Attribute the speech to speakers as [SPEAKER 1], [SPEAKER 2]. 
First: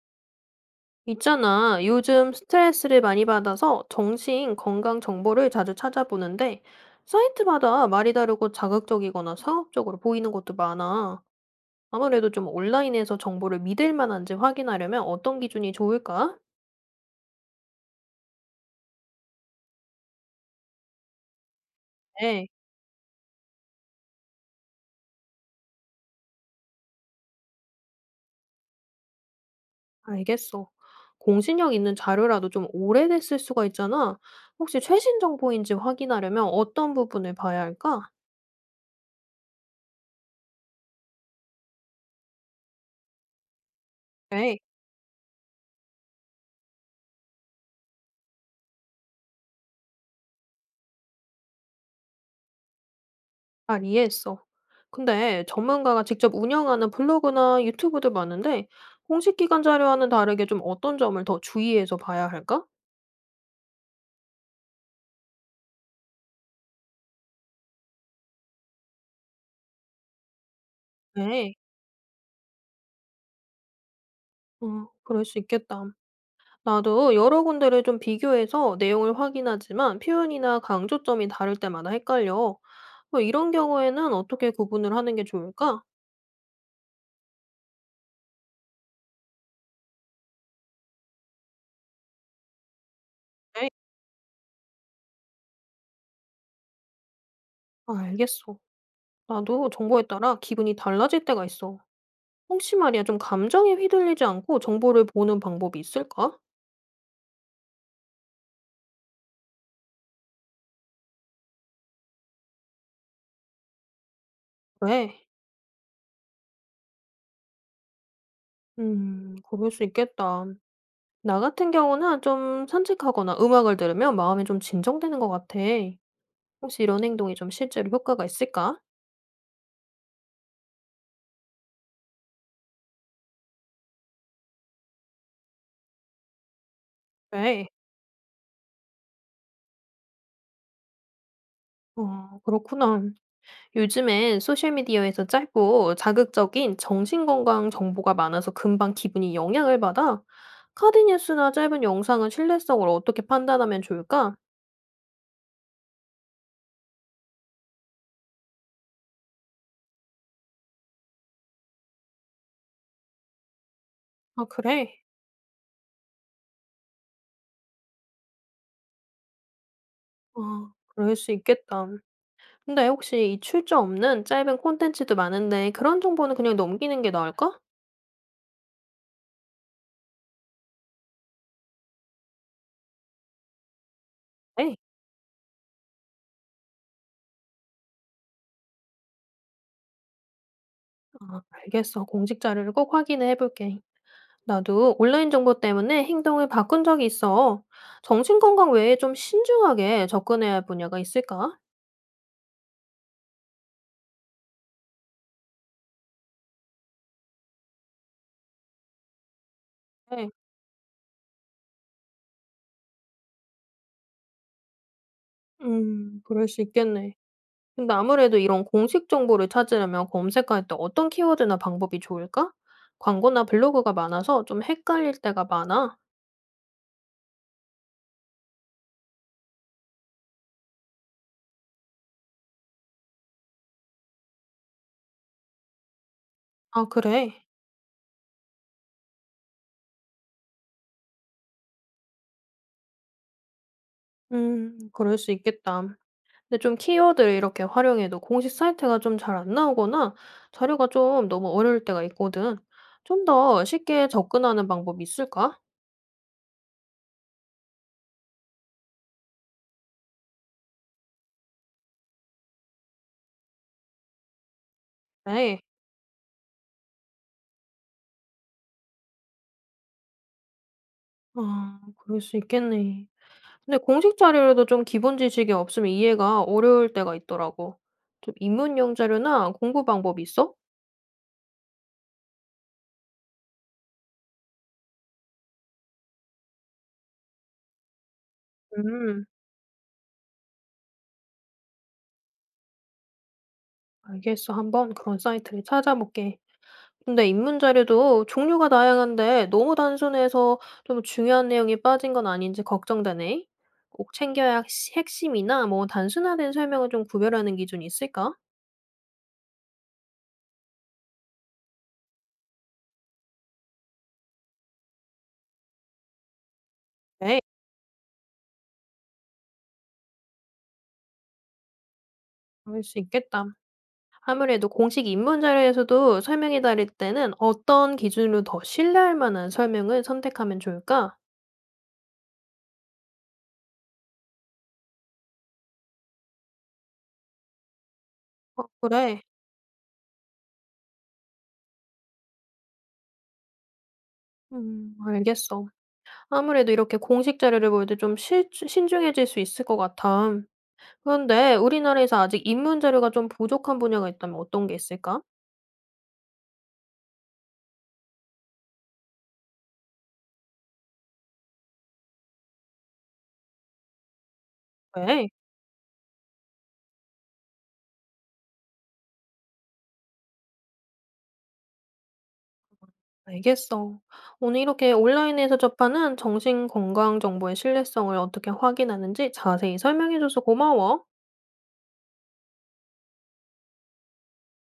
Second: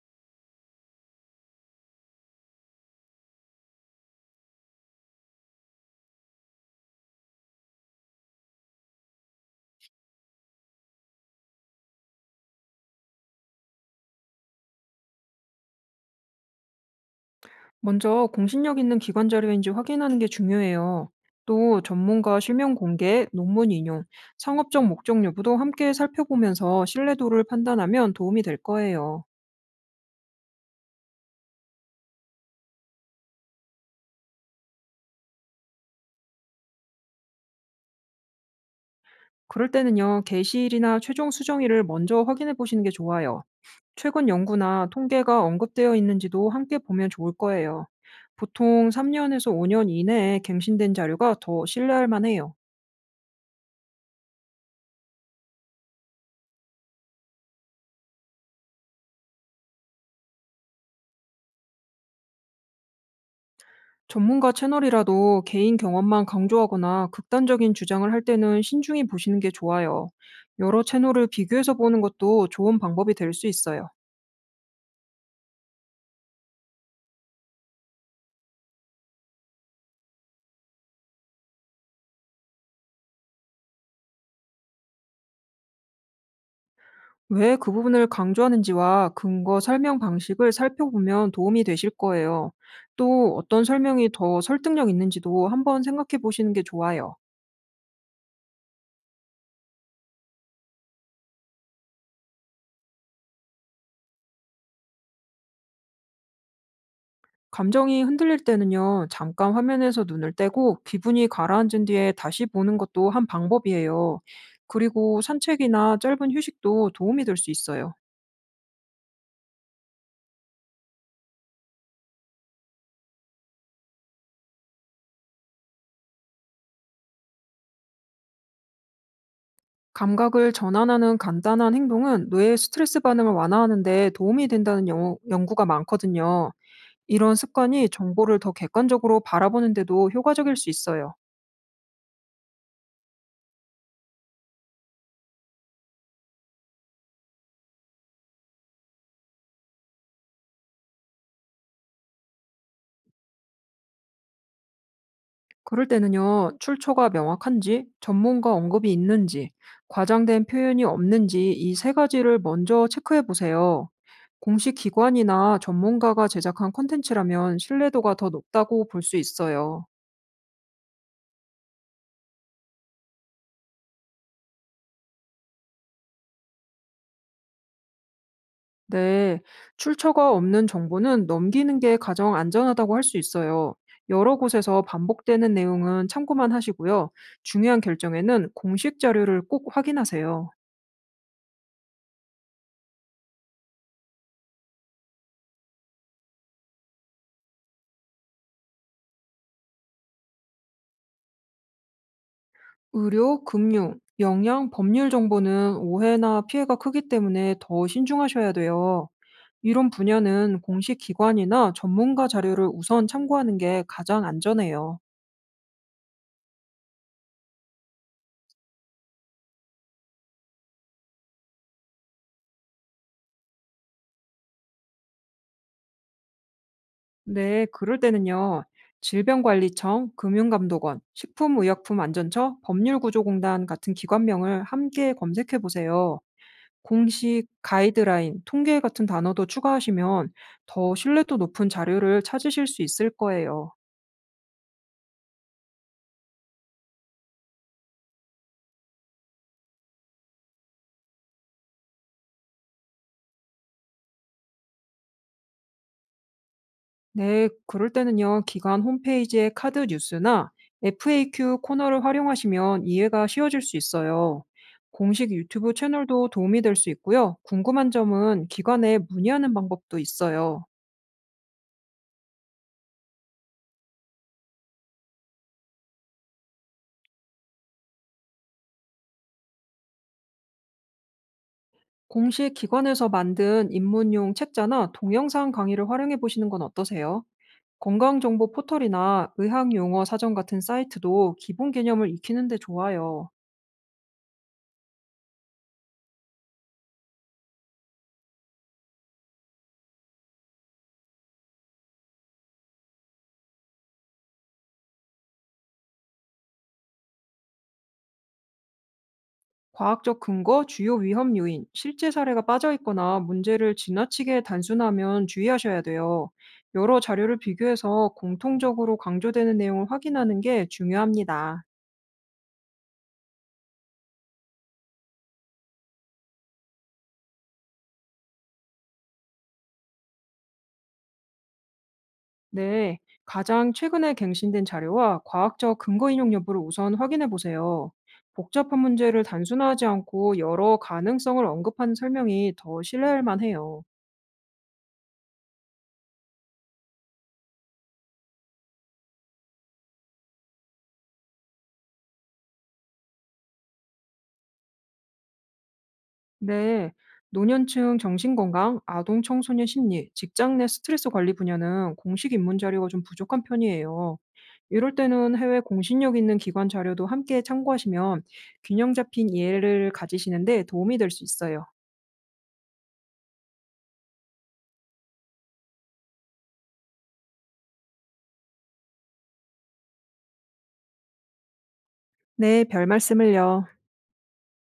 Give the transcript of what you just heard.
[SPEAKER 1] 있잖아. 요즘 스트레스를 많이 받아서 정신 건강 정보를 자주 찾아보는데 사이트마다 말이 다르고 자극적이거나 상업적으로 보이는 것도 많아. 아무래도 좀 온라인에서 정보를 믿을 만한지 확인하려면 어떤 기준이 좋을까?
[SPEAKER 2] 먼저 공신력 있는 기관 자료인지 확인하는 게 중요해요. 또 전문가
[SPEAKER 1] 네,
[SPEAKER 2] 실명 공개, 논문 인용, 상업적 목적 여부도 함께 살펴보면서 신뢰도를 판단하면 도움이 될 거예요.
[SPEAKER 1] 알겠어. 공신력 있는 자료라도 좀 오래됐을 수가 있잖아. 혹시 최신 정보인지 확인하려면 어떤 부분을 봐야 할까?
[SPEAKER 2] 그럴 때는요, 게시일이나 최종 수정일을 먼저 확인해 보시는 게 좋아요. 최근
[SPEAKER 1] 네.
[SPEAKER 2] 연구나 통계가 언급되어 있는지도 함께 보면 좋을 거예요. 보통 3년에서 5년 이내에 갱신된 자료가 더 신뢰할 만해요.
[SPEAKER 1] 잘 이해했어. 근데 전문가가 직접 운영하는 블로그나 유튜브도 많은데 공식 기관 자료와는 다르게 좀 어떤 점을 더 주의해서 봐야 할까?
[SPEAKER 2] 전문가 채널이라도 개인 경험만 강조하거나 극단적인 주장을 할 때는 신중히 보시는 게 좋아요. 여러 채널을
[SPEAKER 1] 네.
[SPEAKER 2] 비교해서 보는 것도 좋은 방법이 될 수 있어요.
[SPEAKER 1] 어, 그럴 수 있겠다. 나도 여러 군데를 좀 비교해서 내용을 확인하지만 표현이나 강조점이 다를 때마다 헷갈려. 뭐 이런 경우에는 어떻게 구분을 하는 게 좋을까?
[SPEAKER 2] 왜 그 부분을 강조하는지와 근거 설명 방식을 살펴보면 도움이 되실 거예요. 또 어떤
[SPEAKER 1] 네.
[SPEAKER 2] 설명이 더 설득력 있는지도 한번 생각해 보시는 게 좋아요.
[SPEAKER 1] 아, 알겠어. 나도 정보에 따라 기분이 달라질 때가 있어. 혹시 말이야, 좀 감정에 휘둘리지 않고 정보를 보는 방법이 있을까?
[SPEAKER 2] 감정이 흔들릴 때는요, 잠깐 화면에서 눈을 떼고 기분이 가라앉은 뒤에 다시 보는 것도 한 방법이에요.
[SPEAKER 1] 왜?
[SPEAKER 2] 그리고 산책이나 짧은 휴식도 도움이 될 수 있어요.
[SPEAKER 1] 그럴 수 있겠다. 나 같은 경우는 좀 산책하거나 음악을 들으면 마음이 좀 진정되는 것 같아. 혹시 이런 행동이 좀 실제로 효과가 있을까?
[SPEAKER 2] 감각을 전환하는 간단한 행동은 뇌의 스트레스 반응을 완화하는데 도움이 된다는 연구가 많거든요. 이런
[SPEAKER 1] 네.
[SPEAKER 2] 습관이 정보를 더 객관적으로 바라보는데도 효과적일 수 있어요.
[SPEAKER 1] 어 그렇구나. 요즘엔 소셜미디어에서 짧고 자극적인 정신건강 정보가 많아서 금방 기분이 영향을 받아. 카드 뉴스나 짧은 영상은 신뢰성을 어떻게 판단하면 좋을까?
[SPEAKER 2] 그럴 때는요, 출처가 명확한지, 전문가 언급이 있는지, 과장된 표현이 없는지 이 세 가지를 먼저 체크해 보세요.
[SPEAKER 1] 아
[SPEAKER 2] 공식
[SPEAKER 1] 그래?
[SPEAKER 2] 기관이나 전문가가 제작한 콘텐츠라면 신뢰도가 더 높다고 볼 수 있어요.
[SPEAKER 1] 아 그럴 수 있겠다. 근데 혹시 이 출처 없는 짧은 콘텐츠도 많은데 그런 정보는 그냥 넘기는 게 나을까?
[SPEAKER 2] 네, 출처가 없는 정보는 넘기는 게 가장 안전하다고 할 수 있어요. 여러
[SPEAKER 1] 에이,
[SPEAKER 2] 곳에서 반복되는 내용은 참고만 하시고요. 중요한 결정에는 공식 자료를 꼭 확인하세요.
[SPEAKER 1] 아, 알겠어. 공식 자료를 꼭 확인해 볼게. 나도 온라인 정보 때문에 행동을 바꾼 적이 있어. 정신건강 외에 좀 신중하게 접근해야 할 분야가 있을까?
[SPEAKER 2] 의료, 금융, 영양, 법률 정보는 오해나 피해가 크기 때문에 더 신중하셔야 돼요. 이런
[SPEAKER 1] 네.
[SPEAKER 2] 분야는 공식 기관이나 전문가 자료를 우선 참고하는 게 가장 안전해요.
[SPEAKER 1] 그럴 수 있겠네. 근데 아무래도 이런 공식 정보를 찾으려면 검색할 때 어떤 키워드나 방법이 좋을까? 광고나 블로그가 많아서 좀 헷갈릴 때가 많아.
[SPEAKER 2] 네, 그럴 때는요. 질병관리청, 금융감독원, 식품의약품안전처, 법률구조공단 같은 기관명을 함께 검색해 보세요.
[SPEAKER 1] 아, 그래.
[SPEAKER 2] 공식 가이드라인, 통계 같은 단어도 추가하시면 더 신뢰도 높은 자료를 찾으실 수 있을 거예요.
[SPEAKER 1] 그럴 수 있겠다. 근데 좀 키워드를 이렇게 활용해도 공식 사이트가 좀 잘 안 나오거나 자료가 좀 너무 어려울 때가 있거든. 좀 더 쉽게 접근하는 방법이 있을까?
[SPEAKER 2] 네, 그럴 때는요, 기관 홈페이지의 카드 뉴스나 FAQ 코너를 활용하시면 이해가 쉬워질 수 있어요. 공식
[SPEAKER 1] 네.
[SPEAKER 2] 유튜브 채널도 도움이 될 수 있고요. 궁금한 점은 기관에 문의하는 방법도 있어요.
[SPEAKER 1] 아, 그럴 수 있겠네. 근데 공식 자료라도 좀 기본 지식이 없으면 이해가 어려울 때가 있더라고. 좀 입문용 자료나 공부 방법이 있어?
[SPEAKER 2] 공식 기관에서 만든 입문용 책자나 동영상 강의를 활용해 보시는 건 어떠세요? 건강정보
[SPEAKER 1] 음,
[SPEAKER 2] 포털이나 의학 용어 사전 같은 사이트도 기본 개념을 익히는 데 좋아요.
[SPEAKER 1] 알겠어. 한번 그런 사이트를 찾아볼게. 근데 입문 자료도 종류가 다양한데 너무 단순해서 좀 중요한 내용이 빠진 건 아닌지 걱정되네. 꼭 챙겨야 핵심이나 뭐 단순화된 설명을 좀 구별하는 기준이 있을까?
[SPEAKER 2] 과학적 근거, 주요 위험 요인, 실제 사례가 빠져 있거나 문제를 지나치게 단순하면 주의하셔야 돼요. 여러 자료를
[SPEAKER 1] 네,
[SPEAKER 2] 비교해서 공통적으로 강조되는 내용을 확인하는 게 중요합니다.
[SPEAKER 1] 그럴 수 있겠다. 아무래도 공식 입문 자료에서도 설명이 다를 때는 어떤 기준으로 더 신뢰할 만한 설명을 선택하면 좋을까?
[SPEAKER 2] 네, 가장 최근에 갱신된 자료와 과학적 근거 인용 여부를 우선 확인해 보세요.
[SPEAKER 1] 어,
[SPEAKER 2] 복잡한
[SPEAKER 1] 그래.
[SPEAKER 2] 문제를 단순화하지 않고 여러 가능성을 언급하는 설명이 더 신뢰할 만해요.
[SPEAKER 1] 알겠어. 아무래도 이렇게 공식 자료를 볼 때 좀 신중해질 수 있을 것 같아. 그런데 우리나라에서 아직 입문 자료가 좀 부족한 분야가 있다면 어떤 게 있을까?
[SPEAKER 2] 네, 노년층 정신건강, 아동 청소년 심리, 직장 내 스트레스 관리 분야는 공식 입문 자료가 좀 부족한 편이에요. 이럴
[SPEAKER 1] 네,
[SPEAKER 2] 때는 해외 공신력 있는 기관 자료도 함께 참고하시면 균형 잡힌 이해를 가지시는데 도움이 될 수 있어요.
[SPEAKER 1] 알겠어. 오늘 이렇게 온라인에서 접하는 정신 건강 정보의 신뢰성을 어떻게 확인하는지 자세히 설명해줘서 고마워.
[SPEAKER 2] 네, 별 말씀을요.